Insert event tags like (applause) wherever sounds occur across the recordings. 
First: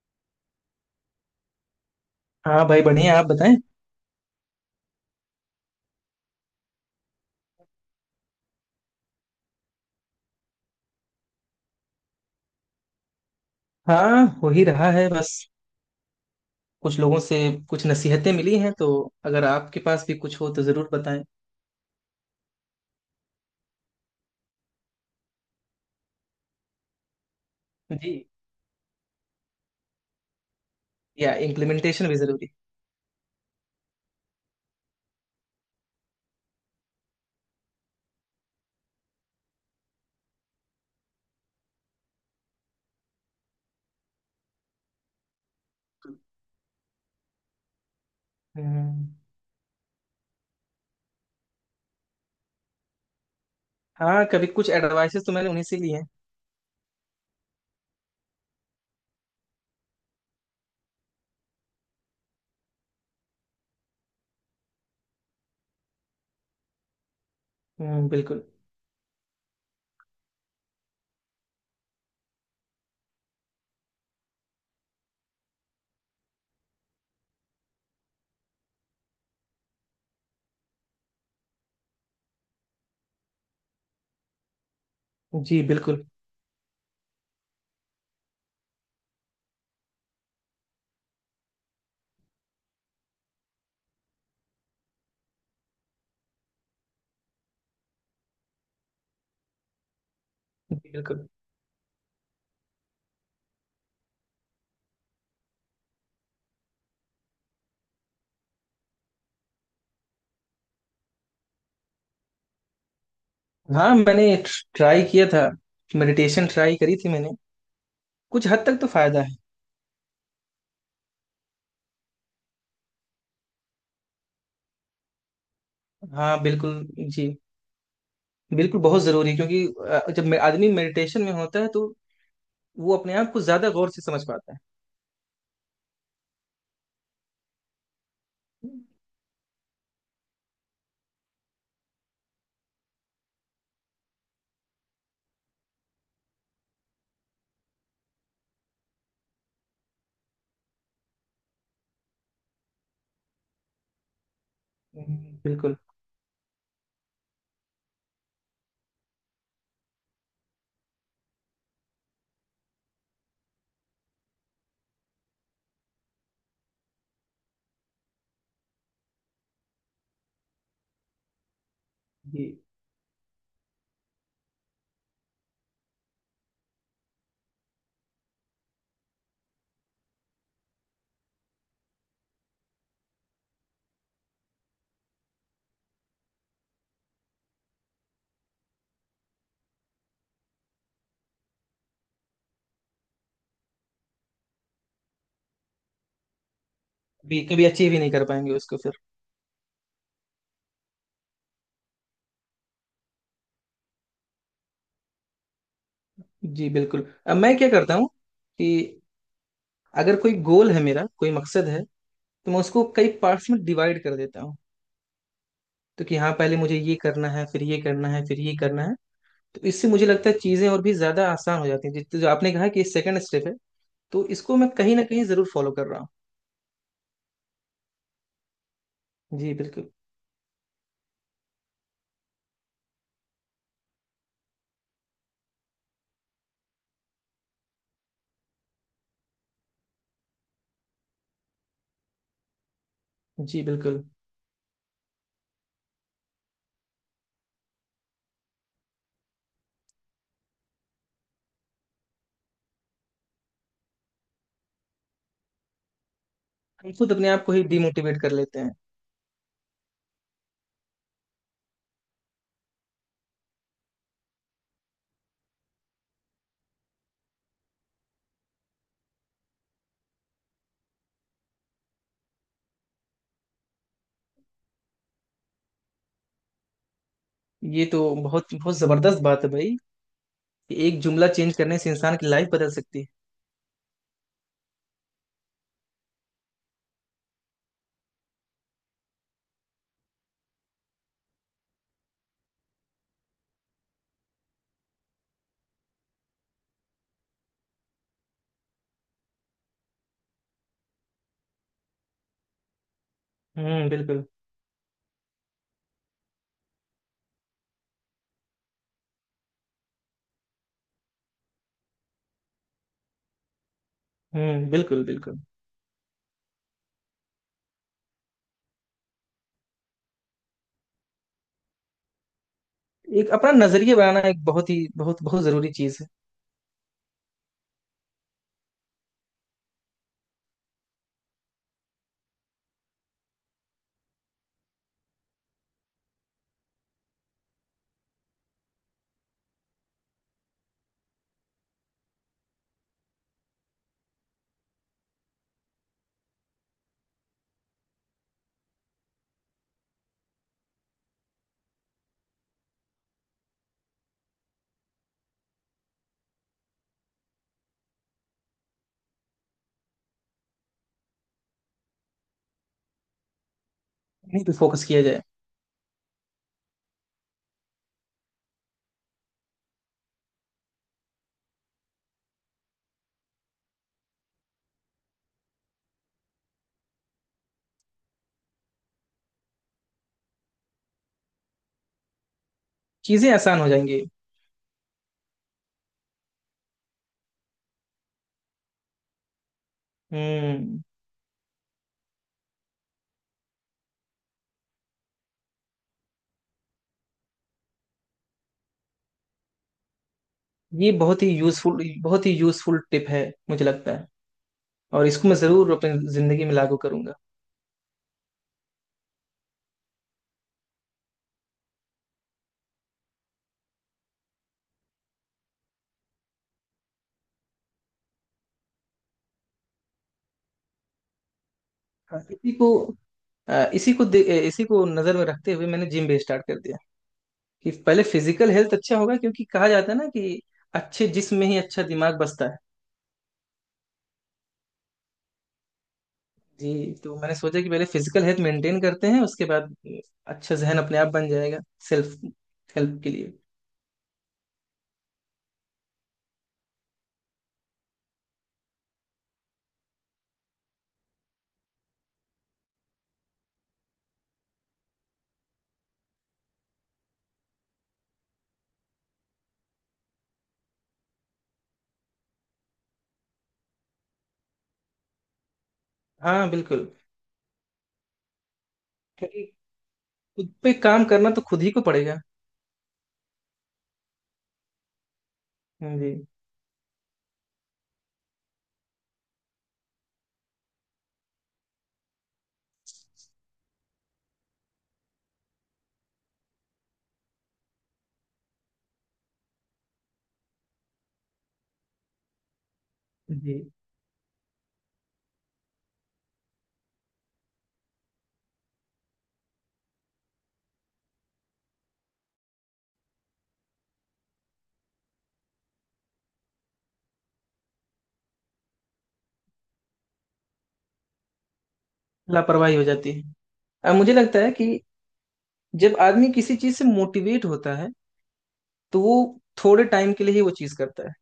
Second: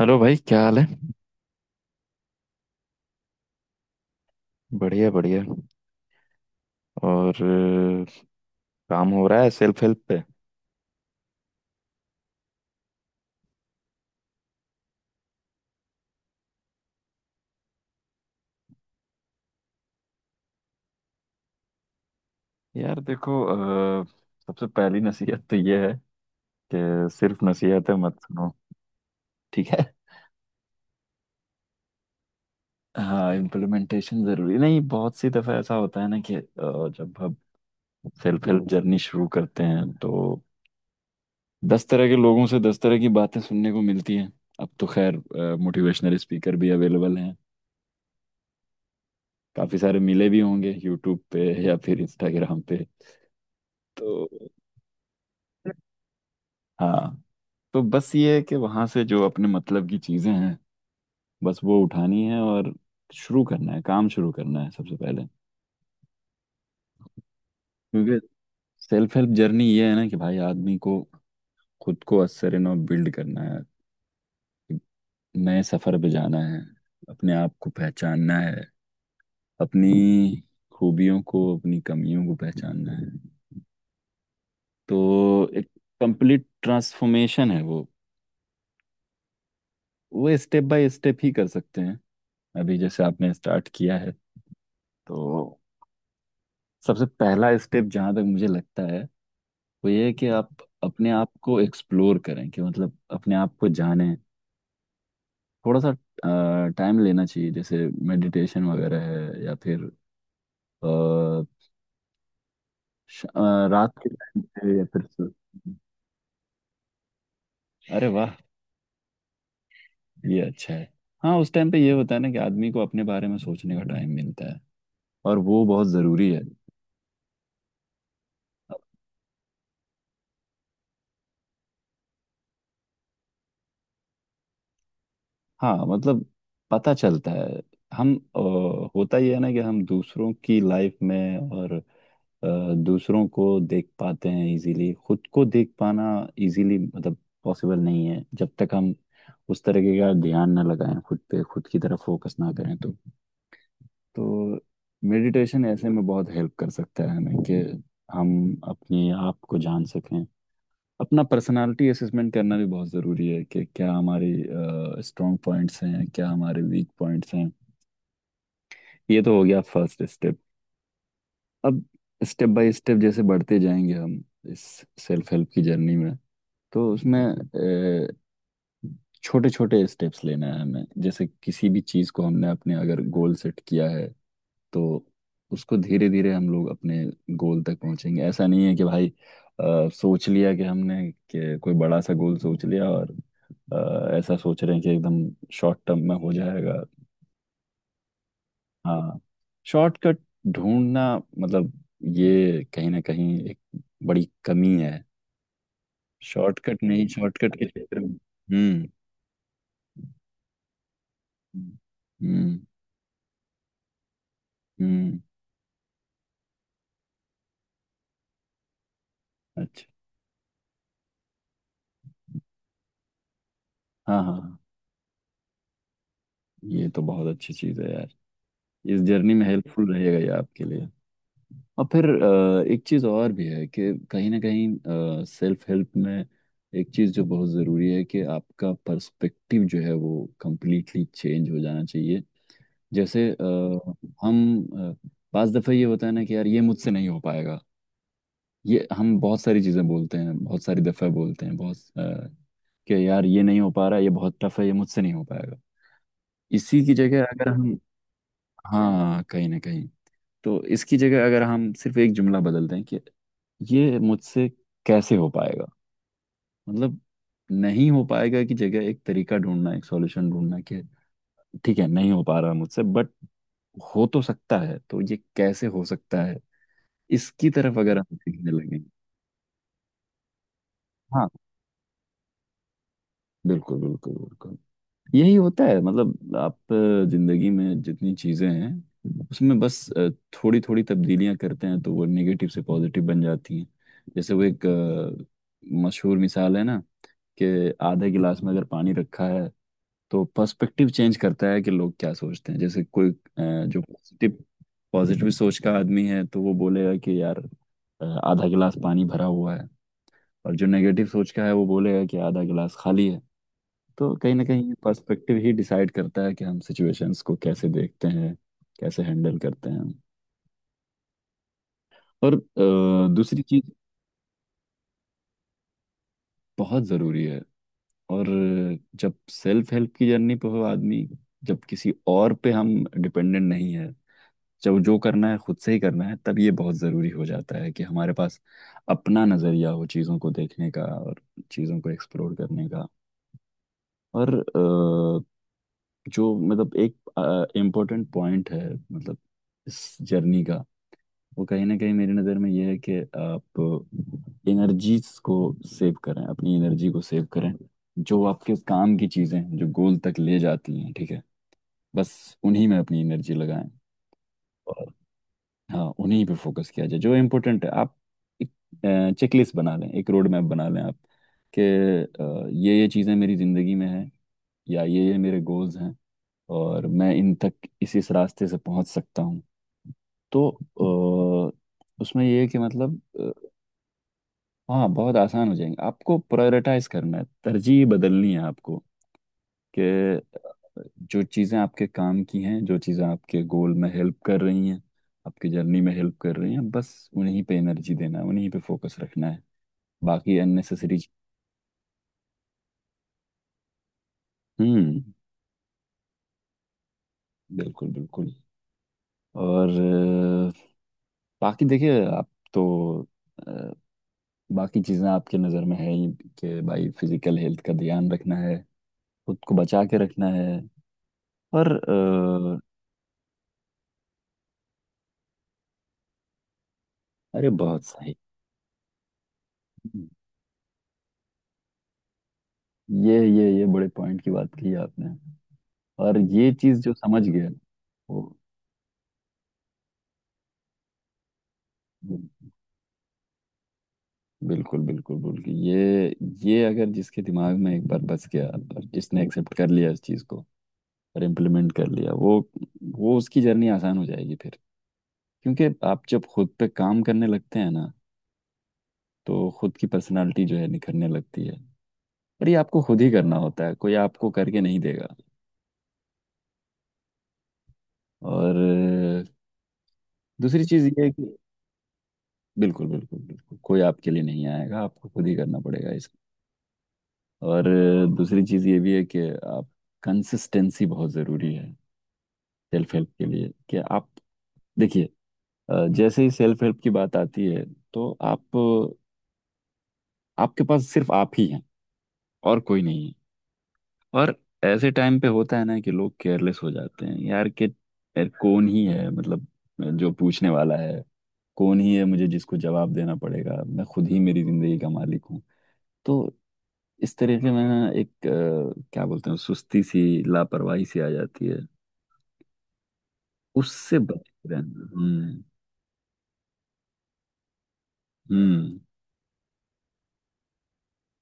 Hello भाई, क्या हाल है। हाँ भाई, बढ़िया। आप बताएं। बढ़िया बढ़िया। और अ, काम हो रहा है सेल्फ हेल्प पे। हाँ, हो ही रहा है। बस कुछ लोगों से कुछ नसीहतें मिली हैं, तो अगर आपके पास भी कुछ हो तो जरूर बताएं। यार देखो, सबसे पहली नसीहत तो ये है कि सिर्फ नसीहत है, जी। मत सुनो। ठीक है। या इम्प्लीमेंटेशन भी जरूरी। हाँ, इम्प्लीमेंटेशन जरूरी नहीं। बहुत सी दफा ऐसा होता है ना कि जब हम सेल्फ हेल्प जर्नी शुरू करते हैं, तो दस तरह के लोगों से दस तरह की बातें सुनने को मिलती हैं। अब तो खैर मोटिवेशनल स्पीकर भी अवेलेबल हैं, हम्म। काफी सारे मिले भी होंगे यूट्यूब पे या फिर इंस्टाग्राम पे, तो। हाँ, कभी कुछ एडवाइसेस तो मैंने उन्हीं से लिए हैं। हाँ, तो बस ये है कि वहां से जो अपने मतलब की चीजें हैं, बस वो उठानी है, और शुरू करना है, काम शुरू करना है सबसे पहले। क्योंकि बिल्कुल। सेल्फ हेल्प जर्नी ये है ना कि भाई, आदमी को खुद को असरनो बिल्ड करना है, नए सफर पे जाना है, अपने आप को पहचानना है, अपनी खूबियों को अपनी कमियों को पहचानना है। तो जी एक बिल्कुल। कंप्लीट ट्रांसफॉर्मेशन है वो। वो स्टेप बाय स्टेप ही कर सकते हैं। अभी जैसे आपने स्टार्ट किया है, तो सबसे पहला स्टेप जहाँ तक मुझे लगता है वो ये है कि आप जी अपने बिल्कुल। आप को एक्सप्लोर करें, कि मतलब अपने आप को जानें। थोड़ा सा टाइम लेना चाहिए, जैसे मेडिटेशन वगैरह है, या फिर अ, रात हाँ, के मैंने टाइम पे या ट्राई फिर किया था। मेडिटेशन ट्राई करी थी मैंने। अरे वाह, कुछ हद तक तो फायदा है। ये अच्छा है। हाँ, उस टाइम पे ये होता है ना कि आदमी को अपने बारे में सोचने का टाइम मिलता है, और वो बहुत ज़रूरी हाँ है। बिल्कुल। जी बिल्कुल। बहुत जरूरी है, क्योंकि जब आदमी मेडिटेशन में होता है तो वो अपने आप को ज्यादा गौर से समझ पाता हाँ मतलब, पता चलता है। हम है। होता ही है ना कि हम दूसरों की लाइफ में और दूसरों को देख पाते हैं इजीली, खुद को देख पाना इजीली मतलब पॉसिबल नहीं है, जब तक हम उस तरीके का ध्यान ना लगाएं, खुद पे खुद की तरफ फोकस ना करें, तो। तो मेडिटेशन बिल्कुल। ऐसे में बहुत हेल्प कर सकता है हमें, कि हम अपने आप को जान सकें। अपना पर्सनालिटी असेसमेंट करना भी बहुत ज़रूरी है, कि क्या हमारी स्ट्रॉन्ग पॉइंट्स हैं, क्या हमारे वीक पॉइंट्स हैं। ये तो हो गया फर्स्ट स्टेप। अब जी स्टेप बाय स्टेप जैसे बढ़ते जाएंगे हम इस सेल्फ हेल्प की जर्नी में, तो उसमें छोटे छोटे स्टेप्स लेना है हमें। जैसे किसी भी चीज़ को हमने अपने अगर गोल सेट किया है, तो उसको धीरे धीरे हम लोग अपने गोल तक पहुंचेंगे। ऐसा नहीं है कि भाई सोच लिया कि हमने कि कोई बड़ा सा गोल सोच लिया, और ऐसा सोच रहे हैं कि एकदम शॉर्ट टर्म में हो जाएगा। भी कभी अचीव ही नहीं कर पाएंगे उसको फिर। हाँ, शॉर्टकट ढूंढना मतलब, ये कहीं ना कहीं एक बड़ी कमी है। जी शॉर्टकट नहीं, बिल्कुल। अब शॉर्टकट मैं के क्या करता क्षेत्र में। हूँ कि अगर कोई गोल है, मेरा कोई मकसद है, तो हम्म मैं उसको कई पार्ट्स में डिवाइड कर देता हूँ। हम्म। तो कि हाँ, पहले मुझे ये करना है, फिर ये करना है, फिर ये करना है। तो अच्छा। इससे मुझे लगता है चीजें और भी ज्यादा आसान हो जाती हैं। जो आपने कहा कि सेकंड स्टेप है, हाँ तो हाँ इसको हाँ। मैं कहीं ना कहीं जरूर फॉलो कर रहा हूँ। ये तो बहुत अच्छी चीज़ है यार, इस जर्नी में जी बिल्कुल। हेल्पफुल रहेगा ये आपके लिए। और फिर एक चीज़ और भी है कि कहीं ना कहीं सेल्फ हेल्प में एक चीज़ जो बहुत ज़रूरी है, कि आपका पर्सपेक्टिव जो है वो कंप्लीटली चेंज हो जाना चाहिए। जैसे जी बिल्कुल। हम अ, पांच दफ़े ये होता है ना कि यार ये मुझसे नहीं हो पाएगा। ये हम बहुत सारी चीज़ें बोलते हैं, बहुत सारी दफ़े बोलते हैं, कि यार ये नहीं हो पा रहा, ये बहुत टफ है, ये मुझसे नहीं हो पाएगा। इसी हम की खुद जगह अपने आप अगर को ही हम। डिमोटिवेट कर लेते हैं। हाँ, कहीं ना कहीं। तो इसकी जगह अगर हम सिर्फ एक जुमला बदल दें, कि ये मुझसे कैसे हो पाएगा। मतलब नहीं हो पाएगा की जगह एक तरीका ढूंढना, एक सॉल्यूशन ढूंढना, कि ठीक है नहीं हो पा रहा मुझसे बट हो तो सकता है, तो ये कैसे हो सकता है। इसकी तरफ ये अगर तो हम सीखने बहुत बहुत लगेंगे। जबरदस्त बात है भाई, कि एक जुमला हाँ, चेंज करने से इंसान की लाइफ बदल सकती है। बिल्कुल बिल्कुल बिल्कुल। यही होता है मतलब, आप जिंदगी में जितनी चीजें हैं उसमें बस थोड़ी थोड़ी तब्दीलियां करते हैं, तो वो नेगेटिव से पॉजिटिव बन जाती हैं। जैसे वो एक मशहूर मिसाल है ना, कि आधे गिलास में अगर पानी रखा है, तो पर्सपेक्टिव चेंज करता है कि लोग क्या सोचते हैं। जैसे कोई जो बिल्कुल। पॉजिटिव पॉजिटिव सोच का आदमी है तो वो बोलेगा कि यार आधा गिलास पानी भरा हुआ है। और जो नेगेटिव सोच का है वो बोलेगा कि आधा गिलास खाली है। तो कहीं ना कहीं बिल्कुल पर्सपेक्टिव बिल्कुल। ही डिसाइड करता है कि हम सिचुएशंस को कैसे देखते हैं, कैसे हैंडल करते हैं। और एक दूसरी अपना चीज नजरिया बनाना एक बहुत ही, बहुत बहुत जरूरी चीज है। बहुत ज़रूरी है। और जब सेल्फ हेल्प की जर्नी पे हो आदमी, जब किसी और पे हम डिपेंडेंट नहीं है, जब जो करना है खुद से ही करना है, तब ये बहुत ज़रूरी हो जाता है कि हमारे पास अपना नज़रिया हो चीज़ों को देखने का, और चीज़ों को एक्सप्लोर करने का। और जो मतलब एक इम्पोर्टेंट पॉइंट है मतलब इस जर्नी का, वो कहीं ना कहीं मेरी नज़र में ये है कि आप एनर्जीज को सेव करें, अपनी एनर्जी को सेव करें। जो आपके काम की चीज़ें हैं, जो गोल तक ले जाती हैं, ठीक है, बस उन्हीं में अपनी एनर्जी लगाएं। इन्हीं पे फोकस और किया जाए। हाँ, उन्हीं पे फोकस किया जाए जो इम्पोर्टेंट है। आप एक चेकलिस्ट बना लें, एक रोड मैप बना लें आप, कि ये चीज़ें मेरी ज़िंदगी में हैं, या ये मेरे गोल्स हैं, और मैं इन तक इसी इस रास्ते से पहुंच सकता हूँ, तो उसमें ये है कि मतलब चीजें आसान हो जाएंगी। हाँ बहुत आसान हो जाएंगे। आपको प्रायोरिटाइज करना है, तरजीह बदलनी है आपको कि हम्म। जो चीज़ें आपके काम की हैं, जो चीज़ें आपके गोल में हेल्प कर रही हैं, आपकी जर्नी में हेल्प कर रही हैं, बस उन्हीं पे एनर्जी देना है, उन्हीं पे फोकस रखना है। बाकी ये अननेसेसरी। बहुत ही यूजफुल, बहुत ही यूजफुल टिप है, मुझे लगता है। हम्म, और इसको मैं जरूर अपनी जिंदगी में लागू करूंगा। बिल्कुल बिल्कुल। और अ, बाकी देखिए आप, तो बाकी चीज़ें आपके नज़र में है ही, कि भाई फिजिकल हेल्थ का ध्यान रखना है, खुद को बचा के रखना है। और हाँ, इसी को अ, इसी को दे- अ, इसी को नजर में रखते हुए मैंने जिम भी स्टार्ट कर दिया, अरे कि बहुत पहले सही, फिजिकल हेल्थ अच्छा होगा, क्योंकि कहा जाता है ना कि अच्छे जिस्म में ही अच्छा दिमाग बसता है। ये बड़े पॉइंट की बात कही आपने, और ये चीज़ जी, जो तो समझ मैंने गया सोचा कि पहले फिजिकल वो। हेल्थ मेंटेन करते हैं, उसके बाद अच्छा जहन अपने आप बन जाएगा सेल्फ हेल्प के लिए। बिल्कुल बिल्कुल बिल्कुल। ये अगर जिसके दिमाग में एक बार बस गया, और जिसने एक्सेप्ट कर लिया इस चीज़ को, और इम्प्लीमेंट कर लिया, वो उसकी जर्नी आसान हो जाएगी फिर। क्योंकि आप जब खुद पे काम करने लगते हैं ना, तो खुद की पर्सनालिटी जो है निखरने लगती है। पर ये आपको खुद ही करना होता है, कोई आपको करके नहीं देगा। हाँ बिल्कुल। और क्योंकि खुद दूसरी पे चीज़ ये काम है करना कि, तो खुद ही को पड़ेगा। बिल्कुल बिल्कुल बिल्कुल, कोई आपके लिए नहीं आएगा, आपको खुद ही करना पड़ेगा हाँ जी। इसको। और दूसरी चीज़ ये भी है कि आप, कंसिस्टेंसी बहुत ज़रूरी है सेल्फ हेल्प के लिए। कि आप देखिए, जैसे ही सेल्फ हेल्प की बात आती है, तो आप, आपके पास सिर्फ आप ही हैं, और कोई नहीं है। जी। और ऐसे टाइम पे होता है ना कि लोग केयरलेस हो जाते हैं यार, कि यार कौन ही है मतलब जो पूछने वाला है, कौन ही है मुझे जिसको जवाब देना पड़ेगा, मैं खुद ही मेरी जिंदगी का मालिक हूँ। तो इस तरीके में ना एक क्या बोलते हैं, सुस्ती सी, लापरवाही सी आ जाती है। लापरवाही हो जाती है। अब उससे मुझे बच लगता के है कि रहना। हम्म जब आदमी किसी चीज से मोटिवेट होता है हम्म तो वो थोड़े टाइम के लिए ही वो चीज करता है।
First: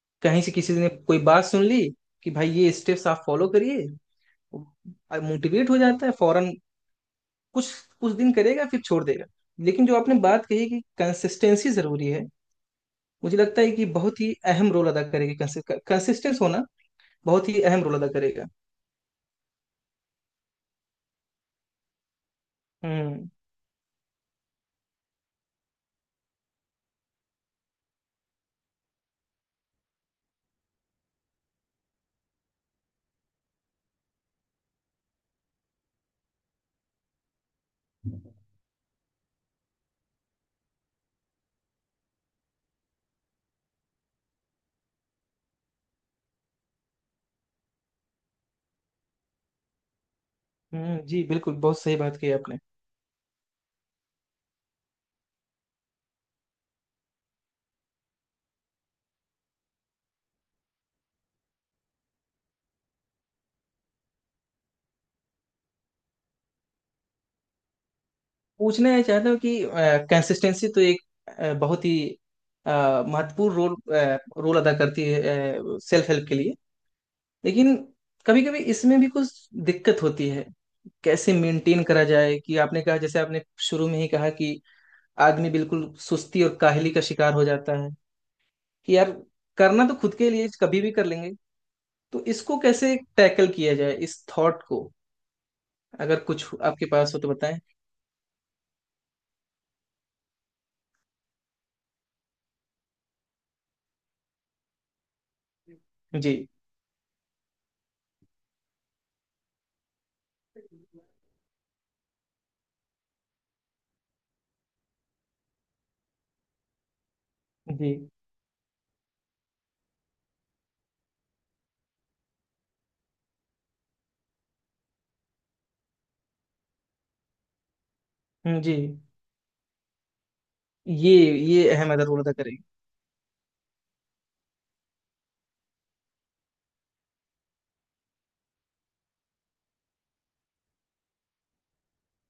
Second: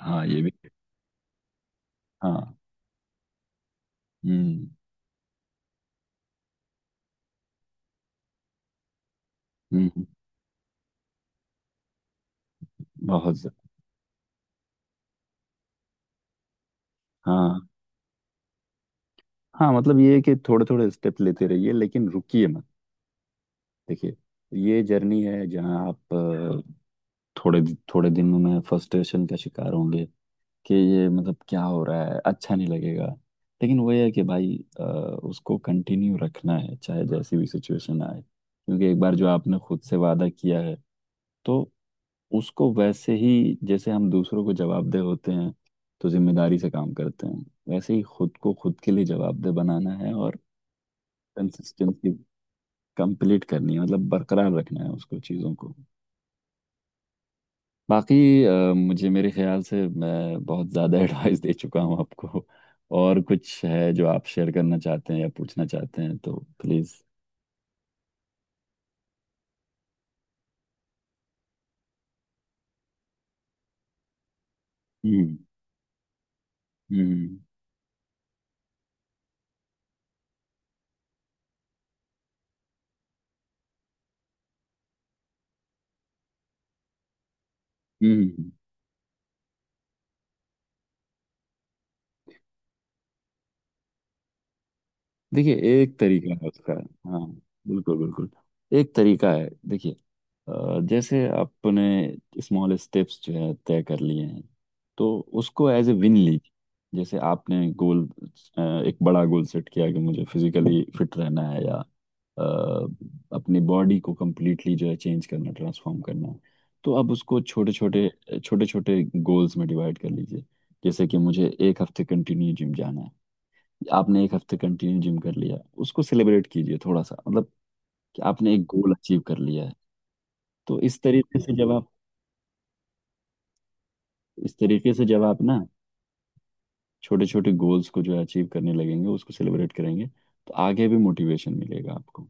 हाँ कहीं ये भी। से किसी ने कोई बात सुन ली कि भाई, हाँ। ये स्टेप्स आप फॉलो करिए। हम्म मोटिवेट हो जाता है फौरन। कुछ कुछ दिन करेगा, फिर छोड़ देगा। लेकिन जो हम्म। आपने बात कही कि कंसिस्टेंसी जरूरी है, मुझे बहुत ज्यादा। लगता है कि बहुत ही अहम रोल अदा करेगी। कंसिस्टेंस होना बहुत हाँ, ही अहम रोल अदा करेगा। हाँ मतलब ये है कि थोड़े थोड़े स्टेप लेते रहिए, लेकिन रुकिए मत। हम्म। देखिए, ये जर्नी है जहाँ आप थोड़े थोड़े दिनों में फ्रस्ट्रेशन का शिकार होंगे, कि ये मतलब क्या हो रहा है, अच्छा नहीं लगेगा। लेकिन वही है कि भाई उसको कंटिन्यू रखना है, चाहे जैसी भी सिचुएशन आए, क्योंकि एक बार जो आपने खुद से वादा किया है, तो उसको वैसे ही, जैसे हम दूसरों को जवाबदेह होते हैं, तो जिम्मेदारी से काम करते हैं, वैसे ही खुद को खुद के लिए जवाबदेह बनाना है, और हम्म, जी बिल्कुल। बहुत सही कंसिस्टेंसी बात कही आपने। कंप्लीट करनी है मतलब, बरकरार रखना है उसको, चीज़ों को। बाकी मुझे मेरे ख्याल से मैं बहुत ज़्यादा (laughs) एडवाइस दे चुका हूँ आपको। और कुछ है जो आप शेयर करना चाहते हैं या पूछना चाहते हैं, तो प्लीज़। पूछना है चाहता हूँ कि कंसिस्टेंसी तो एक बहुत ही महत्वपूर्ण रोल अदा करती है हम्म सेल्फ हेल्प के लिए। हम्म लेकिन कभी कभी इसमें भी कुछ दिक्कत होती है। कैसे मेंटेन करा जाए? कि आपने कहा, जैसे आपने शुरू में ही कहा, कि आदमी बिल्कुल सुस्ती और काहली का शिकार हो जाता है। हम्म। कि यार, करना तो खुद के लिए कभी भी कर लेंगे। तो इसको कैसे टैकल किया जाए, इस थॉट को? देखिए, एक अगर तरीका कुछ है उसका। आपके पास हो हाँ, तो बताएं। बिल्कुल बिल्कुल। एक तरीका है, देखिए, जैसे आपने स्मॉल स्टेप्स जो है तय कर लिए हैं, तो उसको एज ए विन जी। लीजिए। जैसे आपने गोल, एक बड़ा गोल सेट किया कि मुझे फिजिकली फिट रहना है, या अपनी बॉडी को कंप्लीटली जो है चेंज करना, ट्रांसफॉर्म करना है, तो अब उसको छोटे जी। छोटे, छोटे छोटे गोल्स में डिवाइड कर लीजिए। जैसे कि मुझे एक हफ्ते कंटिन्यू जिम जाना है। आपने एक हफ्ते कंटिन्यू जिम कर लिया, उसको सेलिब्रेट कीजिए थोड़ा सा, मतलब कि आपने एक जी। गोल अचीव कर लिया है। तो इस ये तरीके से ये जब आप अहम अदर करेगी। इस तरीके से जब आप ना, छोटे छोटे गोल्स को जो है अचीव करने लगेंगे, उसको सेलिब्रेट करेंगे, तो आगे भी मोटिवेशन मिलेगा आपको।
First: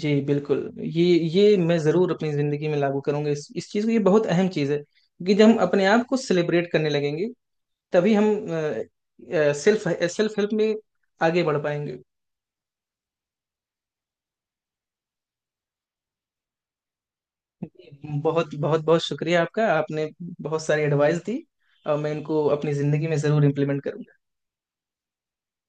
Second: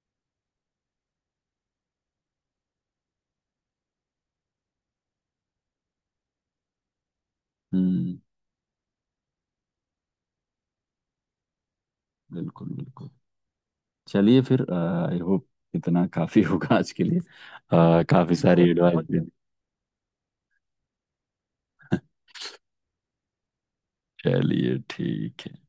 जी बिल्कुल, ये मैं जरूर अपनी जिंदगी में लागू करूंगा, इस चीज को। ये बहुत अहम चीज है, कि जब हम अपने आप को सेलिब्रेट करने लगेंगे, तभी हम्म, हम सेल्फ सेल्फ हेल्प में आगे बढ़ पाएंगे। बिल्कुल बिल्कुल। चलिए फिर, आई होप इतना काफी होगा आज के लिए, काफी (laughs) बहुत सारी बहुत बहुत एडवाइस। शुक्रिया आपका। आपने बहुत सारी एडवाइस दी, और मैं इनको अपनी जिंदगी में जरूर इम्प्लीमेंट करूंगा। चलिए ठीक है।